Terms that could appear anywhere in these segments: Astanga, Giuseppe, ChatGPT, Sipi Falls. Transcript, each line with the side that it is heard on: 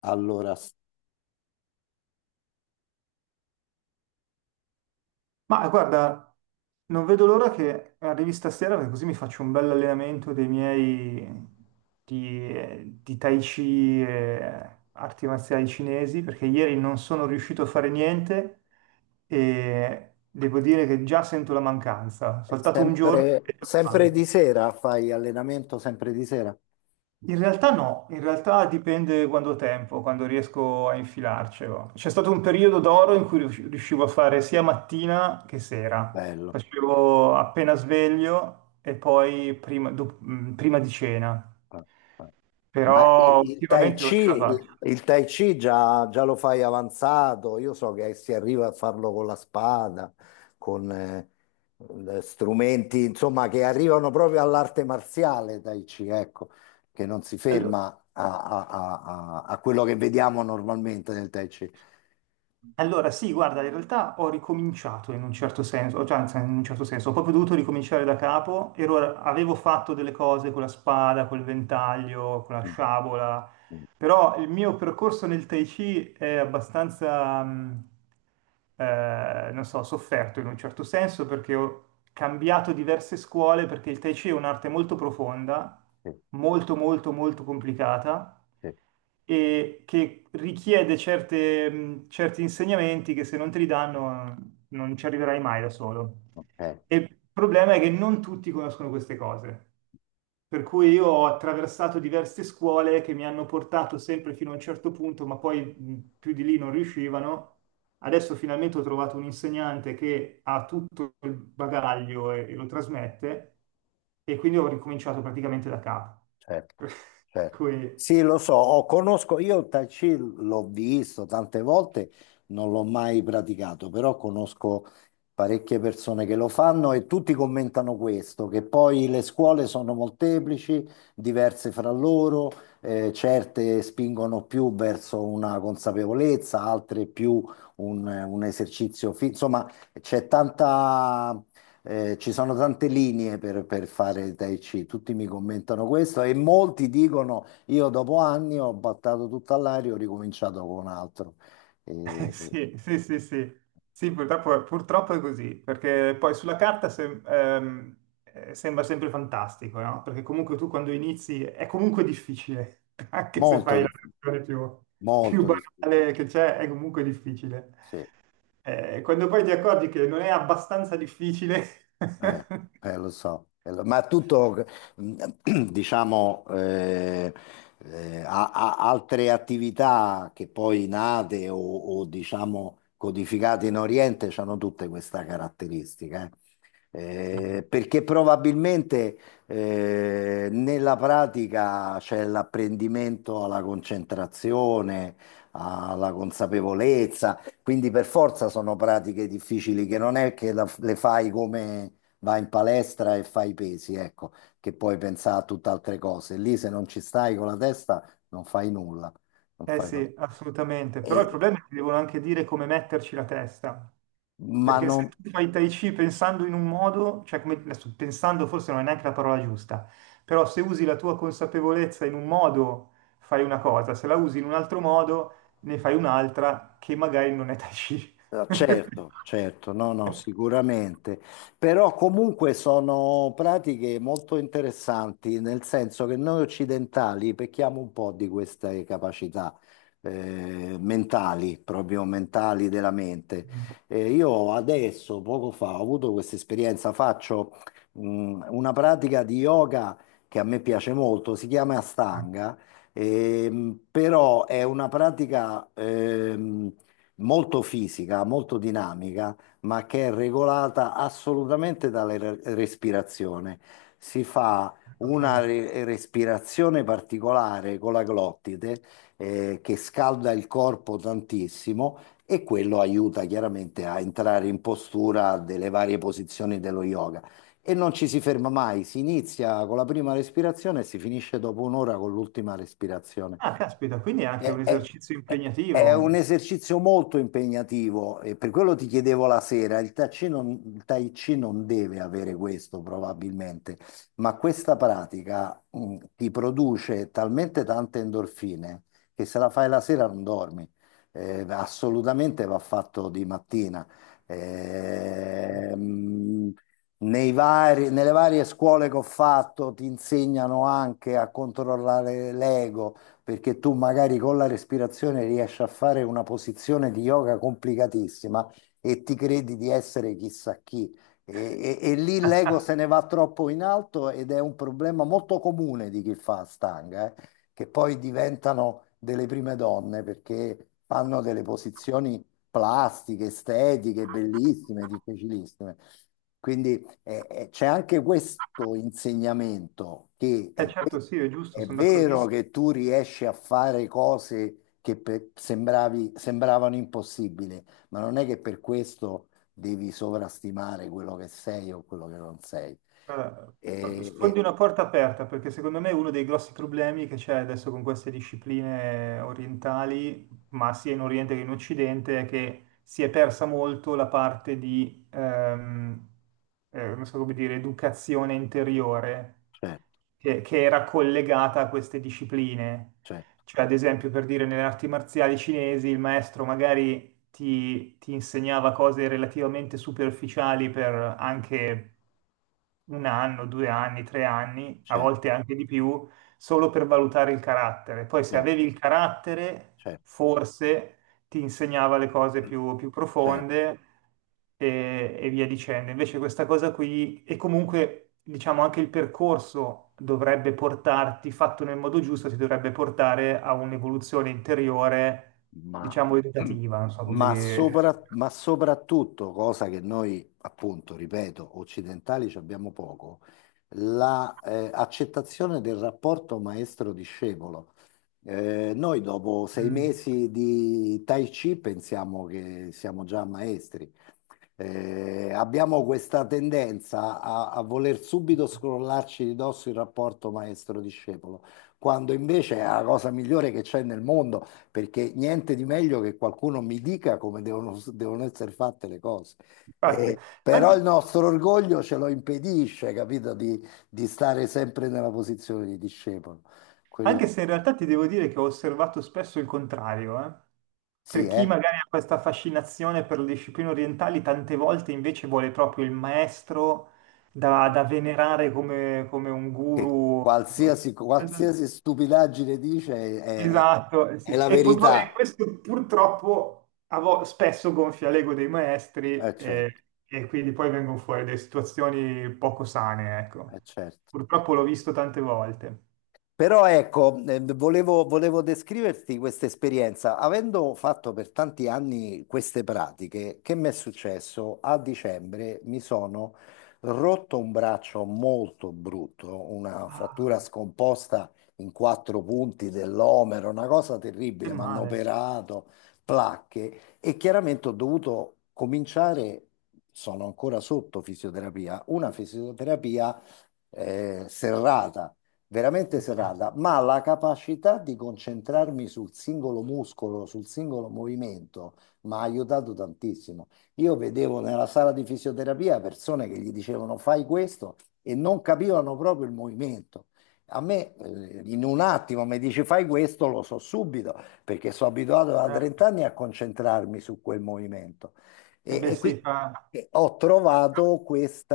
left: Allora, s-
right: Ma guarda, non vedo l'ora che arrivi stasera perché così mi faccio un bel allenamento dei miei di Tai Chi e arti marziali cinesi perché ieri non sono riuscito a fare niente e devo dire che già sento la mancanza. Ho saltato un giorno
left: sempre,
right: e
left: sempre
right: manca.
left: di sera fai allenamento, sempre di sera?
right: In realtà no, in realtà dipende quando ho tempo, quando riesco a infilarcelo. C'è stato un periodo d'oro in cui riuscivo a fare sia mattina che sera.
left: Bello.
right: Facevo appena sveglio e poi prima di cena,
left: Eh, eh.
right: però
left: Tai
right: ultimamente
left: Chi,
right: non ce la faccio.
left: il Tai Chi già lo fai avanzato, io so che si arriva a farlo con la spada, con strumenti, insomma, che arrivano proprio all'arte marziale Tai Chi, ecco, che non si
right: Allo-
left: ferma a quello che vediamo normalmente nel Tai Chi.
right: Allora, sì, guarda, in realtà ho ricominciato in un certo senso, cioè anzi, in un certo senso, ho proprio dovuto ricominciare da capo, ero, avevo fatto delle cose con la spada, col ventaglio, con la
left: Mm,
right: sciabola.
left: mm,
right: Però il mio percorso nel Tai Chi è abbastanza, non so, sofferto in un certo senso perché ho cambiato diverse scuole perché il Tai Chi è un'arte molto profonda,
left: sì,
right: molto molto molto complicata
left: sì,
right: e che richiede certi insegnamenti che se non te li danno non ci arriverai mai da solo.
left: ok.
right: E il problema è che non tutti conoscono queste cose. Per cui io ho attraversato diverse scuole che mi hanno portato sempre fino a un certo punto, ma poi più di lì non riuscivano. Adesso finalmente ho trovato un insegnante che ha tutto il bagaglio e, lo trasmette, e quindi ho ricominciato praticamente da capo.
left: Certo,
right: Per
left: certo.
right: cui
left: Sì, lo so, conosco, io il Tai Chi l'ho visto tante volte, non l'ho mai praticato, però conosco parecchie persone che lo fanno e tutti commentano questo, che poi le scuole sono molteplici, diverse fra loro, certe spingono più verso una consapevolezza, altre più un esercizio, insomma, c'è tanta ci sono tante linee per fare il Tai Chi, tutti mi commentano questo e molti dicono io dopo anni ho battato tutta all'aria, ho ricominciato con altro. Eh, eh,
right: Sì, sì, sì, sì. Sì, purtroppo, purtroppo è così, perché poi sulla carta sembra sempre fantastico, no? Perché comunque tu quando inizi è comunque difficile, anche se
left: molto
right: fai la
left: difficile,
right: versione più, più
left: molto difficile,
right: banale che c'è, è comunque difficile.
left: sì.
right: Quando poi ti accorgi che non è abbastanza difficile,
left: Eh, ma tutto, mm, diciamo, altre attività che poi nate diciamo codificate in Oriente hanno tutte questa caratteristica, eh.
right: sì.
left: Perché probabilmente nella pratica c'è l'apprendimento alla concentrazione, alla consapevolezza, quindi per forza sono pratiche difficili che non è che le fai come vai in palestra e fai i pesi, ecco, che puoi pensare a tutt'altre cose. Lì se non ci stai con la testa non fai nulla, non
right: Eh sì, assolutamente, però il
left: e,
right: problema è che devono anche dire come metterci la testa.
left: ma
right: Perché
left: non...
right: se tu fai Tai Chi pensando in un modo, cioè come, adesso pensando forse non è neanche la parola giusta, però se usi la tua consapevolezza in un modo fai una cosa, se la usi in un altro modo ne fai un'altra che magari non è Tai Chi.
left: Certo, certo, no, no, sicuramente, però comunque sono pratiche molto interessanti, nel senso che noi occidentali pecchiamo un po' di queste capacità mentali, proprio mentali della mente. Io adesso, poco fa, ho avuto questa esperienza, faccio una pratica di yoga che a me piace molto, si chiama Astanga, però è una pratica, molto fisica, molto dinamica, ma che è regolata assolutamente dalla respirazione. Si fa una
right: Ok.
left: respirazione particolare con la glottide, che scalda il corpo tantissimo e quello aiuta chiaramente a entrare in postura delle varie posizioni dello yoga. E non ci si ferma mai, si inizia con la prima respirazione e si finisce dopo un'ora con l'ultima respirazione.
right: Ah, caspita, quindi è anche
left: È,
right: un
left: è-
right: esercizio
left: è un
right: impegnativo.
left: esercizio molto impegnativo e per quello ti chiedevo la sera, il Tai Chi non deve avere questo probabilmente, ma questa pratica ti produce talmente tante endorfine che se la fai la sera non dormi. Assolutamente va fatto di mattina. Ehm, nelle varie scuole che ho fatto ti insegnano anche a controllare l'ego perché tu magari con la respirazione riesci a fare una posizione di yoga complicatissima e ti credi di essere chissà chi. E lì l'ego se ne va troppo in alto ed è un problema molto comune di chi fa stanga, che poi diventano delle prime donne perché fanno delle posizioni plastiche, estetiche, bellissime, difficilissime. Quindi c'è anche questo insegnamento che
right: Eh
left: è, ve-
right: certo, sì, è giusto,
left: è
right: sono
left: vero
right: d'accordissimo.
left: che tu riesci a fare cose che sembravano impossibili, ma non è che per questo devi sovrastimare quello che sei o quello che non sei.
right: Guarda,
left: E, e-
right: sfondi una porta aperta perché secondo me uno dei grossi problemi che c'è adesso con queste discipline orientali, ma sia in Oriente che in Occidente, è che si è persa molto la parte di, non so come dire, educazione interiore
left: certo,
right: che, era collegata a queste discipline.
left: certo,
right: Cioè, ad esempio, per dire, nelle arti marziali cinesi il maestro magari ti insegnava cose relativamente superficiali per anche un anno, due anni, tre anni, a
left: certo,
right: volte anche di più, solo per valutare il carattere. Poi se
left: certo,
right: avevi il carattere,
left: certo,
right: forse ti insegnava le cose più
left: certo.
right: profonde e, via dicendo. Invece questa cosa qui, e comunque diciamo anche il percorso dovrebbe portarti, fatto nel modo giusto, ti dovrebbe portare a un'evoluzione interiore,
left: Ma,
right: diciamo, educativa, non so come dire.
left: ma soprattutto, cosa che noi, appunto, ripeto, occidentali ci abbiamo poco, la, accettazione del rapporto maestro-discepolo. Noi dopo sei
right: Mm.
left: mesi di Tai Chi pensiamo che siamo già maestri. Abbiamo questa tendenza a voler subito scrollarci di dosso il rapporto maestro-discepolo, quando invece è la cosa migliore che c'è nel mondo perché niente di meglio che qualcuno mi dica come devono essere fatte le cose.
right: Infatti,
left: Però il
right: anche-
left: nostro orgoglio ce lo impedisce, capito, di stare sempre nella posizione di discepolo.
right: anche
left: Quello
right: se in realtà ti devo dire che ho osservato spesso il contrario, eh.
left: sì,
right: Per chi magari ha questa fascinazione per le discipline orientali, tante volte invece vuole proprio il maestro da venerare come, come un
left: che
right: guru.
left: qualsiasi stupidaggine dice è, è-
right: Esatto, sì,
left: è
right: sì.
left: la
right: E,
left: verità.
right: e questo purtroppo spesso gonfia l'ego dei
left: È
right: maestri
left: certo,
right: e, quindi poi vengono fuori delle situazioni poco sane, ecco.
left: è certo, è
right: Purtroppo l'ho
left: certo.
right: visto tante volte.
left: Però ecco, volevo descriverti questa esperienza. Avendo fatto per tanti anni queste pratiche, che mi è successo? A dicembre mi sono rotto un braccio molto brutto, una
right: Ah,
left: frattura scomposta in quattro punti dell'omero, una cosa
right: che
left: terribile. Mi hanno
right: male.
left: operato, placche e chiaramente ho dovuto cominciare, sono ancora sotto fisioterapia, una fisioterapia serrata veramente
right: Certo.
left: serrata, ma la capacità di concentrarmi sul singolo muscolo, sul singolo movimento, mi ha aiutato tantissimo. Io vedevo nella sala di fisioterapia persone che gli dicevano fai questo e non capivano proprio il movimento. A me, in un attimo mi dici fai questo, lo so subito, perché sono abituato da
right: Eh,
left: 30 anni a concentrarmi su quel movimento.
right: eh
left: E,
right: beh
left: e qui
right: sì, fa...
left: e ho trovato questo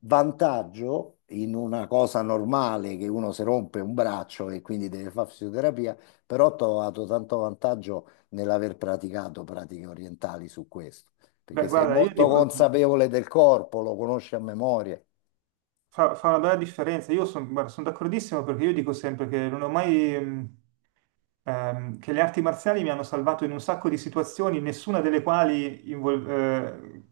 left: vantaggio in una cosa normale che uno si rompe un braccio e quindi deve fare fisioterapia, però ho trovato tanto vantaggio nell'aver praticato pratiche orientali su questo,
right: Beh,
left: perché sei
right: guarda, io
left: molto
right: dico,
left: consapevole del corpo, lo conosci a memoria.
right: fa una bella differenza. Io sono d'accordissimo perché io dico sempre che non ho mai... che le arti marziali mi hanno salvato in un sacco di situazioni, nessuna delle quali invol- eh,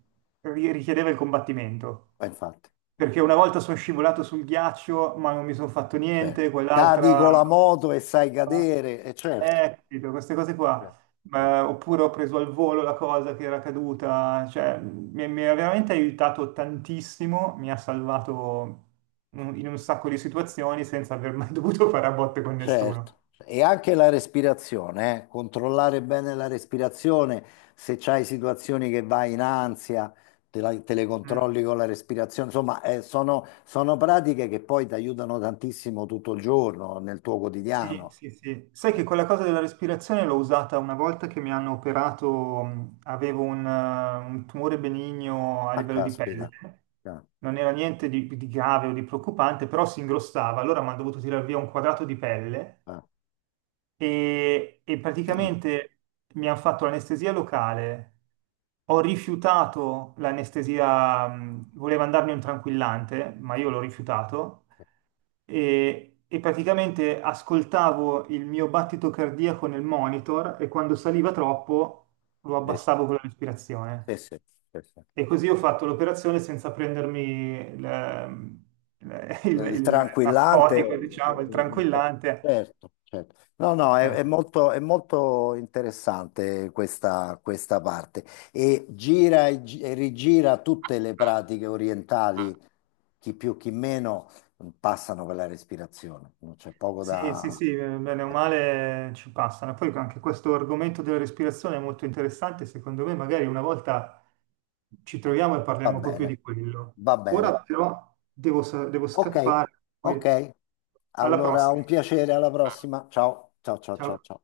right: ri- richiedeva il combattimento.
left: Ma infatti,
right: Perché una volta sono scivolato sul ghiaccio, ma non mi sono fatto
left: cioè,
right: niente,
left: cadi
right: quell'altra...
left: con la moto e sai cadere, e certo,
right: Capito, queste cose qua.
left: certo, certo.
right: Oppure ho preso al volo la cosa che era caduta, cioè mi ha veramente aiutato tantissimo, mi ha salvato in un sacco di situazioni senza aver mai dovuto fare a botte con nessuno.
left: Certo, e anche la respirazione, eh. Controllare bene la respirazione, se c'hai situazioni che vai in ansia, te, te le
right: Mm.
left: controlli con la respirazione, insomma, sono pratiche che poi ti aiutano tantissimo tutto il giorno nel tuo
right: Sì,
left: quotidiano.
right: sì, sì. Sai
left: Ah,
right: che quella cosa della respirazione l'ho usata una volta che mi hanno operato, avevo un tumore benigno a
left: ah,
right: livello di pelle,
left: caspita. Ah,
right: non era niente di grave o di preoccupante, però si ingrossava, allora mi hanno dovuto tirare via un quadrato di pelle
left: ah,
right: e, praticamente mi hanno fatto l'anestesia locale. Ho rifiutato l'anestesia, voleva andarmi un tranquillante, ma io
left: sì,
right: l'ho rifiutato
left: sì, sì.
right: e, praticamente ascoltavo il mio battito cardiaco nel monitor e quando saliva troppo lo
left: Adesso...
right: abbassavo con la respirazione.
left: sì, sì, sì, sì.
right: E così ho fatto l'operazione senza
left: Il
right: il
left: tranquillante,
right: narcotico, diciamo, il
left: un po'.
right: tranquillante.
left: Certo, certo. No, no,
right: Eh.
left: è molto interessante questa, questa parte e gira e rigira tutte le pratiche orientali, chi più chi meno, passano per la respirazione, non c'è poco
right: Sì, sì,
left: da...
right: sì, bene o
left: eh,
right: male ci passano. Poi anche questo argomento della respirazione è molto interessante, secondo me magari una volta ci troviamo e
left: va
right: parliamo proprio
left: bene,
right: di quello.
left: va bene.
right: Ora però devo
left: Ok,
right: scappare, quindi
left: ok.
right: alla
left: Allora,
right: prossima.
left: un piacere, alla prossima. Ciao, ciao, ciao, ciao,
right: Ciao.
left: ciao.